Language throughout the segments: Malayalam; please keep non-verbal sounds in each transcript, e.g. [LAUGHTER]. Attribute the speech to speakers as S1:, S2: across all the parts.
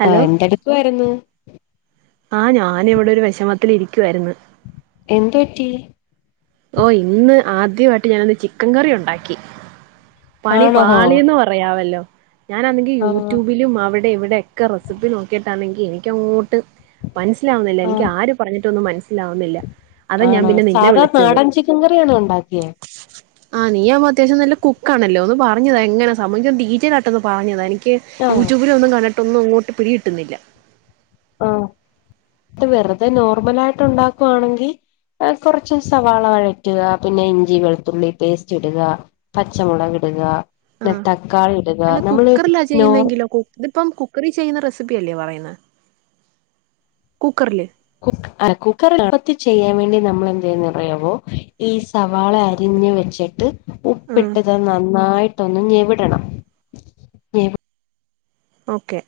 S1: ഹലോ
S2: ആഹ് എന്ത് എടുക്കുവാ യിരുന്നു
S1: ആഹ് ഞാന് ഇവിടെ ഒരു വിഷമത്തില് ഇരിക്കുവായിരുന്നു
S2: എന്തു പറ്റി
S1: ഓ ഇന്ന് ആദ്യമായിട്ട് ഞാനൊന്ന് ചിക്കൻ കറി ഉണ്ടാക്കി പണി
S2: ആണോ ഹോ
S1: പാളിയന്ന് പറ പറയാവല്ലോ ഞാനാണെങ്കിൽ
S2: ആഹ്
S1: യൂട്യൂബിലും അവി ഇവിടെ ഒക്കെ റെസിപ്പി നോക്കിട്ടാണെങ്കിൽ എനിക്ക്ങ്ങോട്ട് മനസ്സിലാവുന്നില്ല എനിക്ക്
S2: ആഹ്
S1: ആരും പറഞ്ഞിട്ടൊന്നും മനസ്സിലാവുന്നില്ല അതാ ഞാൻ
S2: ആണോ
S1: പിന്നെ നിന്നെ
S2: സാധാ
S1: വിളിച്ച
S2: നാടൻ ചിക്കൻ കറിയണോ ഉണ്ടാക്കിയേ
S1: ആഹ് നീ ആവുമ്പോഅത്യാവശ്യം നല്ല കുക്ക് ആണല്ലോ ഒന്ന് പറഞ്ഞത എങ്ങനെ സംബവിക്കൻ ഡീറ്റെയിൽ ആട്ട് ഒന്ന് പറഞ്ഞതാ എനിക്ക്
S2: ആഹ്
S1: യൂട്യൂബിലൊന്നും കണ്ടിട്ടൊന്നും അങ്ങോട്ട് പിടി കിട്ടുന്നില്ല
S2: ആഹ് ഇത് വെറുതെ നോർമലായിട്ട് ഉണ്ടാക്കുവാണെങ്കി ആഹ് കൊറച്ച് സവാള വഴറ്റുക പിന്നെ ഇഞ്ചി വെളുത്തുള്ളി പേസ്റ്റ് ഇട്ക പച്ചമുളക് ഇട്ക
S1: ആ
S2: പിന്ന തക്കാളി ഇട്ക
S1: അല്ല
S2: നമ്മള്
S1: കുക്കറിലാ
S2: നോർ
S1: ചെയ്യുന്നെങ്കിലോ കു- ഇതിപ്പം കുക്കറി ചെയ്യുന്ന റെസിപ്പി അല്ലേ പറയുന്നേ കുക്കർല്
S2: കുക്ക്‌ ആ കുക്കറിലെള്പ്പത്തി ചെയ്യാൻ വേണ്ടി നമ്മളെന്തെയ്യൊന്നറിയാവോ ഈ സവാള അരിഞ്ഞ് വെ ച്ചിട്ട്
S1: ആഹ്
S2: ഉപ്പിട്ട്ത് നന്നായിട്ടൊന്ന് ഞെവിടണം ഞെവി
S1: ഓക്കെ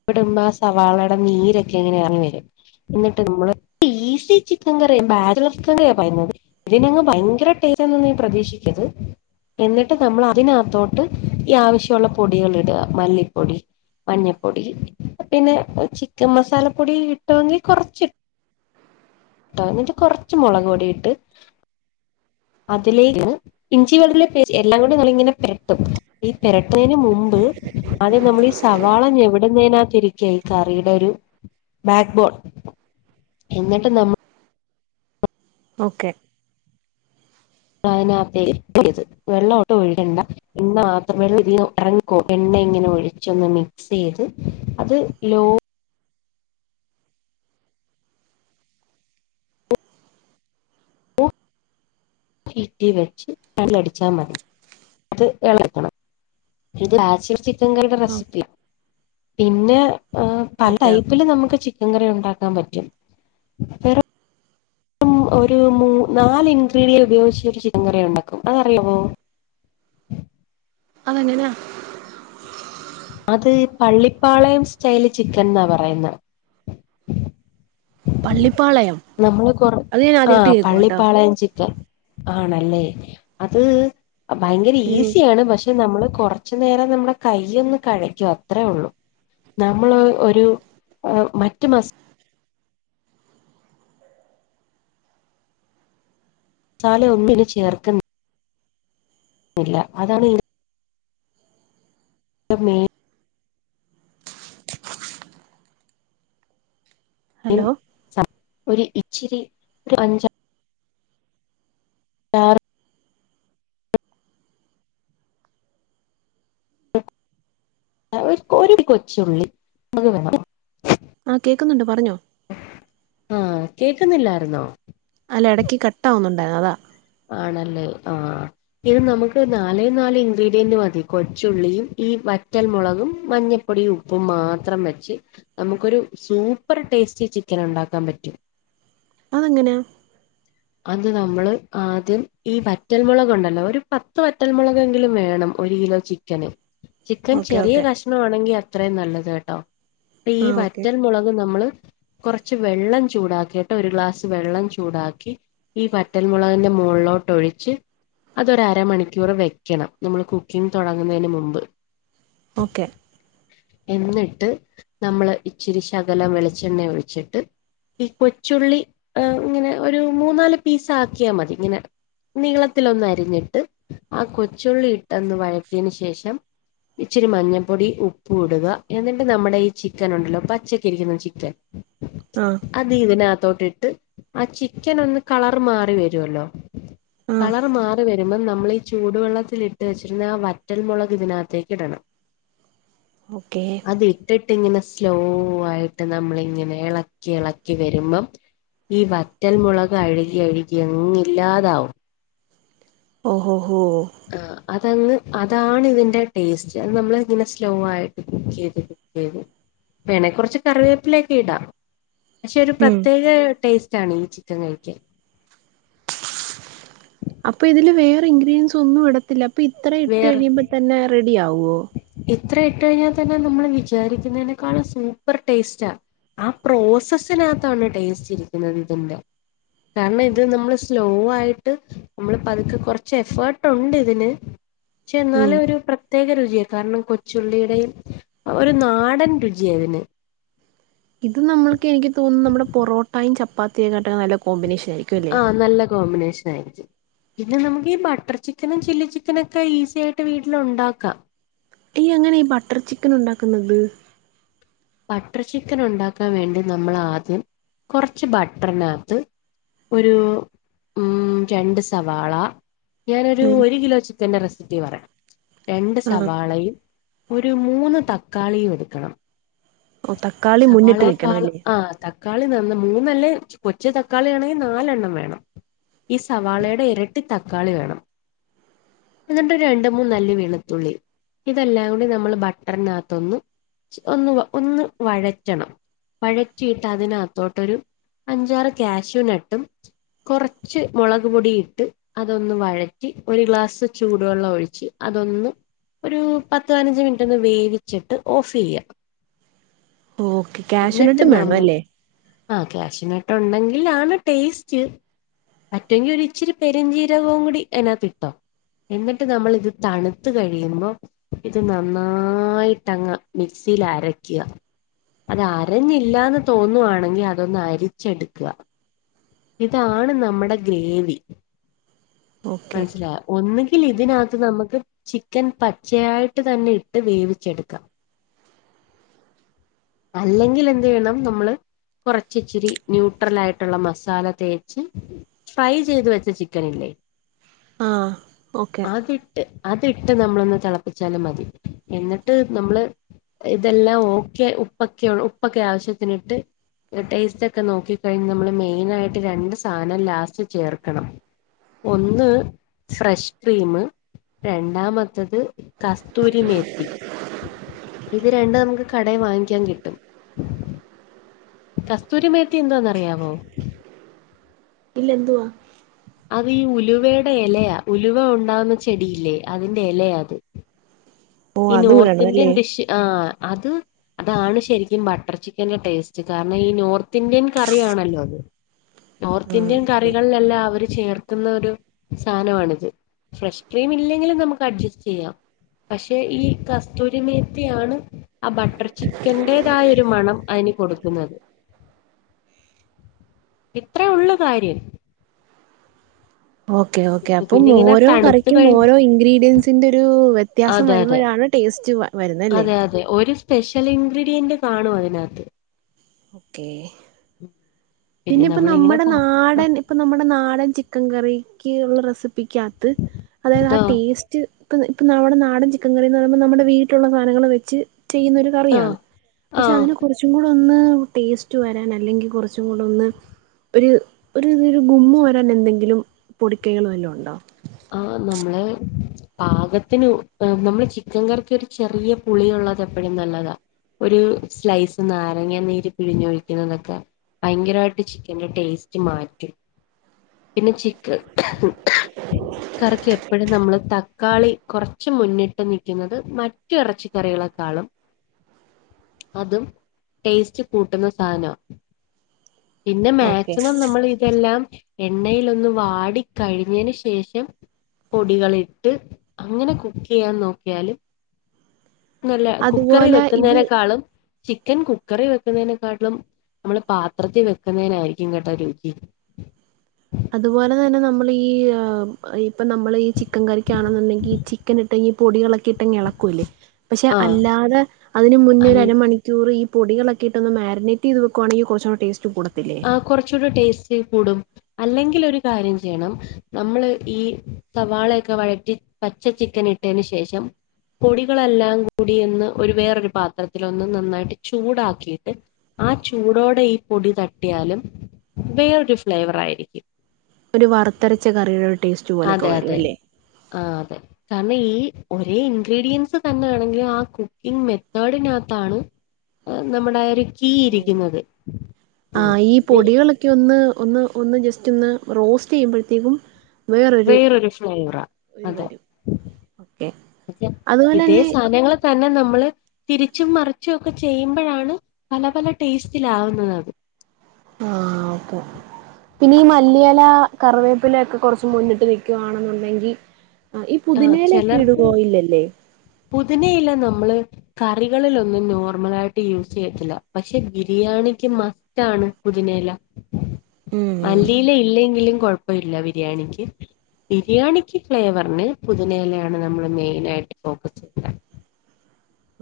S2: ഉപ്പിടുമ്പോ ആ സവാളേടെ നീരൊക്കെ ഇങ്ങനെ എറങ്ങി വരും. എന്നിട്ട് നമ്മള് ഈസി ചിക്കൻ കറിയ ബാഡ്ലസ് ചിക്കൻ കറിയാ പറയുന്നത് ഇതിനങ്ങ് ഭയങ്കര ടേസ്റ്റാന്ന് നീ പ്രതീക്ഷിക്കര്ത് എന്നിട്ട് നമ്മള് അതിനകത്തോട്ട് ഈ ആവശ്യോള്ള പൊടികള് ഇട മല്ലിപ്പൊടി മഞ്ഞ പൊടി പിന്നെ ചിക്കൻ മസാല പൊടി കിട്ടോങ്കി കൊറച്ച് ഇട്ട എന്നിട്ട് കൊർച്ച് മുളക് പൊടി ഇട്ട് അതിലേക്ക് ഇഞ്ചി വെളുത്തുള്ളി പേസ്റ്റ് എല്ലാം കൂടി നല്ലേ ഇങ്ങനെ പെരട്ടും ഈ പെരട്ടണേന് മുമ്പ് അദ്യം നമ്മളീ സവാള ഞെവടി എന്നതിനാ ത്തിരിക്ക ഈ കറീടെ ഒരു ബാക്ക്ബോൺ എന്നിട്ട് നമ്മള്
S1: ഓക്കെ
S2: അതിനകത്തേക്ക് ഒഴിക്കരുത് വെള്ളോട്ടും ഒഴിക്കണ്ട എണ്ണ മാത്രം വെള്ളതീന്ന് എറ ക്കോ എണ്ണ ഇങ്ങനെ ഒഴിച്ചൊന്ന് മിക്സീത് അത് ലോ കേറ്റി വെച്ച് രണ്ട് അ ടിച്ചാ മതി അത് എളക്കണം [UNINTELLIGIBLE] ങ്കൽടെ
S1: ഓക്കെ
S2: റെസിപ്പിയാ. പിന്നെ ഏഹ് പല
S1: ഓക്കെ ഓക്കെ
S2: ടൈപ്പില് നമുക്ക് ചെ ചിക്കൻ കറി ഉണ്ടാക്കാൻ പറ്റും. വേറെ ഉം ഒരൂ മൂ നാല് ഇൻഗ്രീഡിയൻ ഉപയോഗിച്ച് ഒരു ചിക്കൻകറിയൊണ്ടാക്കും. അതറിയാവോ?
S1: അതെങ്ങനാ?
S2: അത് പള്ളിപ്പാളയം സ്റ്റൈല് ചിക്കൻന്നാ പറയുന്നേ.
S1: പള്ളിപ്പാളയം
S2: നമ്മള് കൊർ
S1: അത് ഞാൻ ആദ്യമായിട്ട്
S2: ആഹ്
S1: കേക്കുവാട്ടോ
S2: പള്ളിപ്പാളയം ചിക്കൻ. ആണല്ലേ? അത് ഭയങ്കര ഈസിയാണ് പക്ഷെ നമ്മള് കൊറ ച്ച് നേരം നമ്മ്ടെ കയ്യൊന്ന് കഴക്കും അത്രേള്ളൂ. നമ്മള് ഒരു ഏഹ് മറ്റുമസാ മസാല ഒന്നും ചേർക്കു ന്നില്ല അതാണ് ഈ തിന്റെ മെയിൻ യ്ൻ
S1: ഹലോ
S2: സംഭവം ഒരു ഇച്ചിരി ഒരു അഞ്ചാ [UNINTELLIGIBLE] ആഹ് ഒരു കൊച്ചുള്ളി നമുക്ക് വേണം.
S1: ആ കേക്കുന്നുണ്ട് പറഞ്ഞോ.
S2: ആഹ് കേക്ക്‌ന്നില്ലായിരുന്നോ?
S1: അല്ല എടയ്ക്ക് കട്ടാവുന്നുണ്ടായിരുന്നു അതാണ്.
S2: ആണല്ലേ? ആഹ്. ഇത് നമുക്ക് നാലേ നാല് ഇൻഗ്രീഡിയന്റ് മതി കൊച്ചുള്ളിയും ഈ വറ്റൽമുളകും മഞ്ഞ പൊടിയും ഉപ്പും മാത്രം വെച്ച് നമുക്കൊരു സൂപ്പർ ടേസ്റ്റി ചിക്കനൊണ്ടാക്കാൻ പറ്റും.
S1: അതെങ്ങനാ?
S2: അത് നമ്മള് ആദ്യം ഈ വറ്റൽമുളകൊണ്ടല്ലോ ഒരു പത്ത് വറ്റൽ മുുളകെങ്കിലും വേണം. ഒരു കിലോ ചിക്കന്. ചിക്കൻ
S1: ഓക്കെ
S2: ചെറിയ
S1: ഓക്കെ
S2: കഷ്ണണെങ്കി അത്രയും നല്ലത് കെട്ടോ. ഇപ്പീ
S1: ആഹ് ഓക്കെ
S2: വറ്റൽ മുളക് നമ്മള് കൊറച്ച് വെള്ളം ചൂടാക്കീട്ട് ഒരു ഗ്ലാസ് വെള്ളം ചൂടാക്കി ഈ വറ്റൽമുളകിന്റെ മോളിലോട്ട് ഒഴിച്ച് അതൊരമണിക്കൂറ് വെക്കണം നമ്മൾ കുക്കിംഗ് തുടങ്ങുന്നതിന് മുമ്പ്
S1: ഓക്കെ
S2: എന്നിട്ട് നമ്മള് ഇച്ചിരി ശകലം വെളിച്ചെണ്ണ ഒഴിച്ചിട്ട് ഈ കൊച്ചുള്ളി ഇങ്ങനെ ഒരു മൂന്നാല് പീസ് ആക്കിയാ മതി ഇങ്ങനെ നീളത്തിലൊന്ന് അരിഞ്ഞിട്ട് ആ കൊച്ചുള്ളി ഇട്ട്ന്ന് വഴറ്റിയെന്ശേഷം ഇച്ചിരി മഞ്ഞൾപ്പൊടി ഉപ്പ് ഇടുക എന്നിട്ടണ്ട് നമ്മുടെ ഈ ചിക്കൻ ഉണ്ടല്ലോ പച്ചക്ക ഇരിക്കുന്ന ചിക്കൻ
S1: ആഹ
S2: അത് ഇതിനകത്തോട്ട്ആ ചിക്കൻ ഒന്ന് കളർ മാറി വരുവല്ലോ
S1: ആഹ്
S2: കളർ മാറി വരൂ പ്പോ നമ്മൾഈ ചൂടുവെള്ളത്തില്ട്ട് വെച്ചിരുന്ന ആ വറ്റൽമുളക് ഇതിനകത്തേക്ക് ഇടണം
S1: ഓക്കെ
S2: അത് ഇട്ടിട്ട്ങ്ങനെ സ്ലോ ആയിട്ട് നമ്മളിങ്ങനെ ഇളക്കി ഇളക്കി വരുമ്പം ഈ വറ്റൽ മുളക് അഴുകി അഴുകി അങ്ങ ഇല്ലാതാവും
S1: ഓഹോഹോ
S2: ആ അതങ്ങ് അതാണ് ഇതിന്റെ ടേസ്റ്റ് അത് നമ്മൾ ഇങ്ങനെ സ്ലോ ആയിട്ട് കുക്ക് ചെയ്ത വേണെക്കുറച്ച് കറിവേപ്പിലൊക്കെ ഇടാം പക്ഷെ ഒരു
S1: ഉം
S2: പ്രത്യേക ടേസ്റ്റ് ആണ് ഈ ചിക്കൻ കഴിക്കാൻ
S1: അപ്പൊ ഇതില് വേറെ ഇൻഗ്രീഡിയൻസ് ഒന്നും ഇട ത്തില്ല അപ്പൊ ഇത്ര ഇട്ട് കഴിയുമ്പോ തന്നെ റെഡി ആവുവോ
S2: എത്ര ഇട്ട കഴിഞ്ഞാൽ തന്നെ നമ്മൾ വിചാരിക്കുന്നതിനേക്കാളും സൂപ്പർ ടേസ്റ്റ ആ പ്രോസസ്സിനകത്താണ് ടേസ്റ്റ് ഇരിക്കുന്നത് ഇതിന്റെ കാരണം ഇത്
S1: ഓക്കെ
S2: നമ്മള് സ്ലോ ആയിട്ട് നമ്മൾ പതുക്കെ കൊറച്ച് എഫേർട്ട് ഉണ്ട് ഇതിന് പക്ഷെ എന്നാല്
S1: ഉം
S2: ഒരു പ്രത്യേക രുചിയാണ് കാരണം കൊച്ചുള്ളിയുടെയും ഒരു നാടൻ രുചിയായതിന്
S1: ഇത് നമ്മൾക്ക് എനിക്ക് തോന്നുന്നു നമ്മുടെ പൊറോട്ടയും ചപ്പാത്തിയയുംക്കെ കേട്ടെെ നല്ല കോമ്പിനേഷൻ ആയിരിക്കും അല്ലേ
S2: ആഹ നല്ല കോമ്പിനേഷൻ പിന്നെ നമുക്ക് ഈ ബട്ടർ ചിക്കനും ചില്ലി ചിക്കനൊക്കെ ഈസി ആയിട്ട് വീട്ടിൽ ഉണ്ടാക്കാം
S1: ഈ എങ്ങനെ ഈ ബട്ടർ ചിക്കൻ ഉണ്ടാക്കുന്നത്
S2: ബട്ടർ ചിക്കൻ ഉണ്ടാക്കാൻ വേണ്ടി നമ്മൾ ആദ്യം കുറച്ച് ബട്ടർനകത്ത് ഒരു ഉ രണ്ട് സവാള ഞാനൊ ഒരു
S1: ഉം
S2: ഒരു കിലോ ചിക്കൻന്റെ റെസിപ്പി പറയാ രണ്ട്
S1: ആഹ്
S2: സവാളയും ഒരു മൂന്ന് തക്കാളിയ എടുക്കണം
S1: ഓ താ
S2: സവാളെക്കാളും ആഹാ ത തക്കാളി നന്ന മൂന്നല്ലേ കൊച്ച തക്കാളി ആണെങ്കിൽ നാലെണ്ണം വേണം ഈ സവാളയുടെ ഇരട്ടി തക്കാളി വേണം എന്നിട്ടരു രണ്ട് മൂന്ന അല്ലിവേളുത്തുള്ളി ഇതെല്ലാം കൂടി നമ്മൾ ബട്ടറിനകത്തൊന്ന് ഒന്ന് ഒന്ന് വഴറ്റണം വഴറ്റിയിട്ട് അതിനകത്തോട്ടൊരു അഞ്ചാറ് കാക്ഷ്യു നട്ടും കുറച്ച് മുളക് പൊടി ഇട്ട് അതൊന്ന് വഴറ്റി ഒരു ഗ്ലാസ് ചൂടുവെള്ളം ഒഴിച്ച് അതൊന്ന് ഒരു പത്ത് പതിനഞ്ച് മിനിറ്റ് ഒന്ന് വേവിച്ചിട്ട് ഓഫ് ചെയ്യാം
S1: ഓ ഓക്കെ ക്യാഷ്ണാട്ടും വേണ അല്ലേ
S2: ആ ക്യാഷ്നെറ്റ് ഉണ്ടെങ്കിൽ ആണ് ടേസ്റ്റ് പറ്റുമെങ്കിൽ ഒരി ഇച്ചിരി പെരുഞ്ചീരകവും കൂടി അതിനകത്ത് ഇട്ടോ എന്നിട്ട് നമ്മള്ത് തണുത്ത് കഴിയുമ്പോ ഇത് നന്നായിട്ടങ്ങ് മിക്സിൽ അര ക്യാ അത് അരഞ്ഞില്ലന്ന് തോന്നുവാണെങ്കിൽ അതൊന്ന് അരിച്ചെടുക്ക ഇതാണ് നമ്മുടെ ഗ്രേവി
S1: ഓക്കെ
S2: മനസ്സിലയോ ഒന്നുകിൽ ഇതിനകത്ത് നമുക്ക് ചിക്കൻ പച്ചയായിട്ട് തന്നെ ഇട്ട് വേവിച്ചെടുക്കാം [INAUDIBLE] അല്ലെങ്കിൽ എന്ത് വേണം നമ്മള് കൊറച്ച് ഇച്ചിരി ന്യൂട്രൽ ആയിട്ടുള്ള മസ മസാല തേച്ച് ഫ്രൈ ചെയ്ത് വെച്ച ചിക്കനില്ലേ
S1: ആഹ് ഓക്കെ
S2: അത് അതിട്ട് നമ്മളൊന്ന് തിളപ്പിച്ചാലും മതി എന്നിട്ട് നമ്മള് ഇതെല്ലാം ഓക്കെ ഉപ്പക്കെ ഉപ്പൊക്കെ ആവശ്യത്തിന്ട്ട് ടേസ്റ്റ് ഒക്കെ നോക്കി കഴിഞ്ഞ് നമ്മള് മെയിൻ ആയിട്ട് രണ്ട് സാധനം ലാസ്റ്റ് ചേർക്കണം ഒന്ന് ഫ്രഷ് ക്രീം രണ്ടാമത്തത് കസ്തൂരിമേത്തി ഇത് രണ്ട് നമുക്ക് കടയിൽ വാങ്ങിക്കാൻ കിട്ടും കസ്തൂരിമേത്തി എന്താന്ന് അറിയാമോ
S1: ഇല്ല എന്തുവാ
S2: അത് ഈ ഉലുവയുടെ ഇലയാ ഉലുവ ഉണ്ടാവുന്ന ചെടിയില്ലേ അതിന്റെ ഇലയാത്
S1: ഓ
S2: ഈ
S1: അതും
S2: നോർത്ത്
S1: ഇടണം
S2: ഇന്ത്യൻ
S1: അല്ലേ
S2: ഡിഷ് ആഹ് അത് അതാണ് ശരിക്കും ബട്ടർ ചിക്കന്റെ ടേസ്റ്റ് കാരണം ഈ നോർത്ത് ഇന്ത്യൻ കറിആണല്ലോ അത് നോർത്ത്
S1: ആഹ്
S2: ഇന്ത്യൻ
S1: ഓക്കെ
S2: കറികളിലെല്ലാം അവര് ചേർക്കുന്ന ഒരു സാധനമാണിത് ഫ്രഷ് ക്രീം ഇല്ലെങ്കിലും നമുക്ക് അഡ്ജസ്റ്റ് ചെയ്യാം പക്ഷെ ഈ കസ്തൂരിമേത്തിയാണ് ആ ബട്ടർ ചിക്കന്റെ തായ ഒരു മണം അതിന് കൊടുക്കുന്നത് ഇത്ര ഉള്ളു കാര്യം
S1: ഓക്കേ ഓക്കേ
S2: ഇത്
S1: അപ്പം
S2: പിന്നെ ഇങ്ങനെ
S1: ഓരോ
S2: തണുത്ത്
S1: കറിക്കും
S2: കഴി
S1: ഓരോ ഇൻഗ്രീഡിയൻസിന്റെ ഒരു വ്യത്യാസം
S2: അതെ അതെ
S1: വരുമ്പോഴാണ് ടേസ്റ്റ് വരുന്ന അല്ലേ
S2: അതെ അതെ ഒരു സ്പെഷ്യൽ ഇൻഗ്രീഡിയന്റ് കാണും അതിനകത്ത്
S1: ഓക്കേ പിന്നെ ഇപ്പ
S2: നമ്മളിങ്ങനെ
S1: നമ്മുടെ
S2: പോ- ആ
S1: നാടൻ ഇപ്പ നമ്മുടെ നാടൻ ചിക്കൻ കറിക്ക് ഉള്ള റെസിപ്പിക്കകത്ത് അതായത് ആ ടേസ്റ്റ് റ്റ് ഇപ്പ നമ്മുടെ നാടൻ ചിക്കൻ കറി എന്ന് പറയ്പോൾ നമ്മുടെ വീട്ടിലുള്ള സാധങ്ങൾ വെച്ച് ചെയ്യുന്നൊരു
S2: ആ
S1: കറിയാണ് പക്ഷെ
S2: ആഹ്
S1: അതിന് കുറച്ചും കൂടെ ഒന്ന് ടേസ്റ്റ് വരാൻ അല്ലെങ്കിൽ കുറച്ചും കൂടെ ഒന്ന് ഒരു ഒരു ഒരു ഗുമ്മ് വരാൻ എന്തെങ്കിലും പൊടിക്കകൾ വല്ലാം ഉണ്ടോ
S2: ആഹ് നമ്മള് പാകത്തിന് ഉ നമ്മള് ചിക്കൻ കറിക്ക് ഒരു ചെറിയ പുളിയുള്ളത് എപ്പോഴും നല്ലതാ ഒരു സ്ലൈസ് നാരങ്ങ നീര് പിഴിഞ്ഞ് ഒഴിക്കുന്നതൊക്കെ ഭയങ്കരമായിട്ട് ചിക്കന്റെ ടേസ്റ്റ് മാറ്റും പിന്നെ ചിക്ക്
S1: [INAUDIBLE]
S2: കറിക്ക് എപ്പോഴും നമ്മൾ തക്കാളി കുറച്ച് മുന്നിട്ട് നിൽക്കുന്നത് മറ്റു ഇറച്ചിക്കറികളെക്കാളും അതും ടേസ്റ്റ് കൂട്ടുന്ന സാധനവാ പിന്നെ
S1: ഓക്കെ
S2: മാക്സിമം നമ്മള് ഇതെല്ലാം എണ്ണയിൽ ഒന്ന് വാടി കഴിഞ്ഞതിന് ശേഷം ശേഷം പൊടികളിട്ട് അങ്ങനെ കുക്ക് ചെയ്യാൻ നോക്കിയാല് നല്ല കുക്കറി
S1: അതുപോലെ ഇത്
S2: വെക്കുന്നേക്കാളും ചിക്കൻ കുക്കറിൽ വെക്കുന്നതിനെക്കാട്ടിലും നമ്മള് പാത്രത്തിൽ വെക്കുന്നതിനായിരിക്കും കേട്ട രുചി [INAUDIBLE]
S1: അതുപോലെ തന്നെ നമ്മൾ ഈ ഇപ്പ നമ്മൾ ഈ ച്ചിക് ചിക്കൻ കറിക്കാണെന്നുണ്ടെങ്കിൽ ചിക്കൻ ഇട്ടെങ്കി പൊടികളൊക്കെ ഇട്ടെങ്കി ഇളക്കൂലേ പക്ഷെ
S2: ആഹ്
S1: അല്ലാതെ അതിന് മുന്നേ
S2: അൽ
S1: ഒരു അരണിക്കൂർ ഈ പൊടികളൊക്കെഇട്ട് ഒന്ന് മാരനേറ്റ് ചെയ്ത് വെക്കുവാണെങ്കിൽ കുറച്ചൂ കൂടി ടേസ്റ്റ് കൂടത്തില്ലേ
S2: കുറച്ചുകൂടി ടേസ്റ്റ് കൂടും അല്ലെങ്കിൽ ഒരു കാര്യം ചെയ്യണം നമ്മള് ഈ സവാളയൊക്കെ വഴറ്റി പച്ച ചിക്കൻ ഇട്ടതിന് ശേഷം പൊടികളെല്ലാം കൂടി ഒന്ന് ഒരു വേറോരു പാത്രത്തിൽ ഒന്ന് നന്നായിട്ട് ചൂടാക്കിയിട്ട് ആഹ് ചൂടോടെ ഈ പൊടി തട്ടിയാലും വേറൊരു ഫ്ലേവർ ആയിരിക്കും
S1: ഒരു വറുത്തരച്ച കറിടെ ഒരു ടേ
S2: അതെ അതെ ആഹ് അതെ കാരണം ഈ ഒരേ ഇൻഗ്രീഡിയൻസ് തന്നെ ആണെങ്കിലിൽ ആ കുക്കിംഗ മെത്തേഡിനകത്താണ് നമ്മുടെ ആ ഒരു കീ ഇരിക്കുന്നത് ഇത്
S1: ക്കെ ഒന്ന് ഒന്ന് ഒന്ന് ജസ്റ്റ് ഒന്ന് റോസ്റ്റ് ചെയ്യുമ്പോഴത്തേക്കും
S2: വേറൊരു ഫ്ലോവറാ
S1: ഇത്
S2: അതെ
S1: വരും ഓക്കെ
S2: പക്ഷേ
S1: അതുപോലെ
S2: ഇതേ
S1: തന്നെ
S2: സാമയങ്ങള് തന്നെ നമ്മള് തിരിച്ചും മറിച്ചും ഒക്കെ ചെയ്യുമ്പോഴാണ് പല പല ടേസ്റ്റിലവുന്നത് അത്
S1: ആഹ് ഓകേ പിന്നെ ഈ മല്ലിയെല കറിവേപ്പില ഒക്കെ കുറച്ച് മുന്നിട്ട് നിൽക്കുകയാണെന്നുണ്ടെങ്കി ആ ഈ
S2: ആഹ്
S1: പുതിനേലക്കെ
S2: ചിലർക്ക്
S1: ഇടുവോ ഇല്ലല്ലേ?
S2: പുതിനയില നമ്മള് കറികളിലൊന്നും നോർമലായിട്ട് യൂസ് ചെയ്യത്തില്ല പക്ഷെ ബിരിയാണിക്ക് മസ് റ്റാണ് പുതിനേല
S1: ഉം
S2: മല്ലിയില ഇല്ലെങ്കിലും കുഴപ് പ്പ ഇല്ല ബിരിയാണിക്ക് ബിരിയാണിക്ക് ഫ്ലേവറിന് പുതുനേലയാണ് നമ്മള് മെയിന ആയിട്ട് പോക്കസ്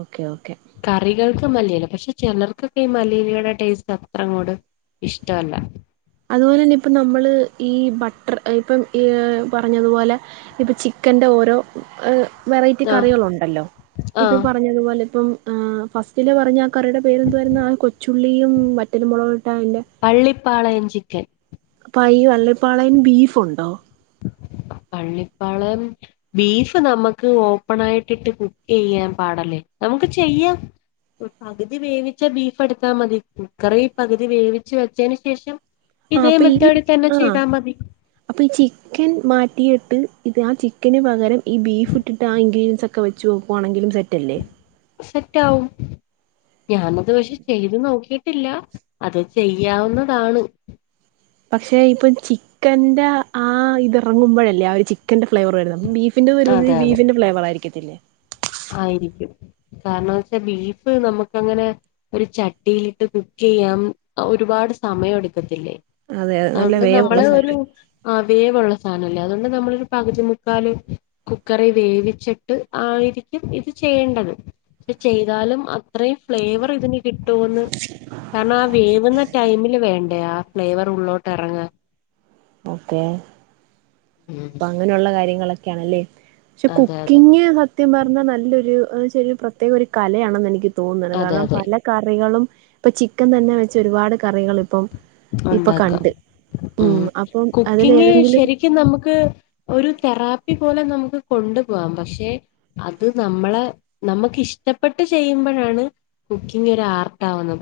S1: ഓക്കെ ഓക്കെ
S2: കറികൾക്ക് മല്ലില പക്ഷെ ചിലർക്കൊക്കെ ഈ മല്ലീലയുടെ ടേസ്റ്റ് അത്രങ്ങോട്ട്‌ ഇഷ്ട അല്ല
S1: അതുപോലെ തന്നെ ഇപ്പ നമ്മള് ഈ ബട്ടർ ഇപ്പം ഈ പറഞ്ഞതുപോലെ ഇപ്പൊ ചിക്കന്റെ ഓരോ വെറൈറ്റി
S2: ആഹ്
S1: കറികൾ ഉണ്ടല്ലോ ഇപ്പൊ
S2: ആഹ്
S1: പറഞ്ഞതുപോലെ ഇപ്പം ആഹ് ഫസ്റ്റില് പറഞ്ഞ ആ കറിയുടെ പേരെന്ത വരുന്ന ആ കൊച്ചുള്ളിയും മറ്റല മുളക് ഇട്ടാ അതിൻ്റെ
S2: പള്ളിപ്പളയം ചിക്കൻ
S1: അപ്പ ഈ വള്ളിപ്പാളയം ബീഫുണ്ടോ
S2: പള്ളിപ്പാളയം ബീഫ് നമുക്ക് ഓപ്പൺ ആയിട്ടിട്ട് കുക്ക് ചെയ്യാൻ പാടല്ലേ നമുക്ക് ചെയ്യാം പകുതി വേവിച്ച ബീഫ് എടുത്താ മതി കുക്കറി പകുതി വേവിച്ച് വെച്ചതിന് ശേഷം
S1: ആഹ്
S2: ഇതേ
S1: അപ്പൊ ഈ
S2: മെത്തേടി തന്നെ
S1: ആഹ്
S2: ചെയ്താൽ മതി
S1: അപ്പൊ ഈ ചിക്കൻ മാറ്റിയിട്ട് ഇത് ആഹ് ചിക്കന് പകരം ഈ ബീഫ് ഇട്ടിട്ട് ആ ഇൺഗ്രിയൻസൊ ക്കെ വെച്ചുക്കുവാണെങ്കിലും സെറ്റല്ലേ
S2: സെറ്റവും ഞാനത് പക്ഷെ ചെയ്ത് നോക്കിട്ടില്ല അത് ചെയ്യാവുന്നതാണ്.
S1: പക്ഷെ ഇപ്പം ചിക്കന്റെ ആഹ് ഇത് ഇറങ്ങുമ്പോഴല്ലേ ആഹ് ഒരു ചിക്കന്റെ ഫ്ലേവർ വരുന്നു ബീഫ്- ഫിന്റെ വേർന്നത്
S2: അതെ അതെ
S1: ബീഫിന്റെ ഫ്ലേവർആയിരിക്കത്തില്ലേ
S2: ആയിരിക്കും കാരണംന്നച്ചാ ബീഫ് നമുക്ക് അങ്ങനെ ഒരു ചട്ടിയിലിട്ട് കുക്ക് ചെയ്യാൻ ഒരുപാട് സമയം എടുക്കത്തില്ലേ
S1: അതെ അതെ നല്ല
S2: അതൊണ്ട്
S1: വേവുള്ള
S2: നമ്മള് ഒരു
S1: സാധനം
S2: അതേപോലുള്ള സാനല്ലേ അതുകൊണ്ട് നമ്മളൊരു പകുതി മുക്കാല് കുക്കറി വേവിച്ചിട്ട് ആയിരിക്ക ക്കും ഇത് ചെയ്യേണ്ടത് പക്ഷെ ചെയ്താലും അത്രയും ഫ്ലേവർ ഇതിൻ കിട്ടൂന്ന് കാരണം ആഹ് വേവുന്ന ടൈമില് വേണ്ടേ ആ ഫ്ലേവർ ഉള്ളോട്ട് അറങ്ങ
S1: ഓക്കെ
S2: ഉം
S1: അപ്പൊ അങ്ങനെയുള്ള കാര്യങ്ങളൊക്കെയാണല്ലേ പക്ഷെ
S2: അതെ അതെ
S1: കുക്കിങ്ങ് സ ത്യം പർന്ന നല്ലൊരു ചെ പ്രത്യേക ഒരു കലയാണെന്ന് എനിക്ക് തോന്നുന്നത്
S2: അതെ
S1: കാരണം
S2: അതെ
S1: പല- കറികളും ഇപ്പൊ ചിക്കൻ തന്നെ വെച്ച് ഒരുപാട് കറികളിപ്പം ഇപ്പൊ
S2: ഉണ്ടാക്കാം
S1: കണ്ട് ഉം അപ്പം അതിലേതെങ്കിലും
S2: ക് നമുക്ക് ഒരു തെറാപ്പി പോലെ നമുക്ക് കൊണ്ടു പോകാം പക്ഷെ അത് നമ്മളെ നമ്മക്ക് ഇഷ്ടപ്പെട്ട് ചെയ്യുമ്പഴാണ് കുക്കിംങ്ങ് ഒരു ആർട്ട് ആവുന്നത്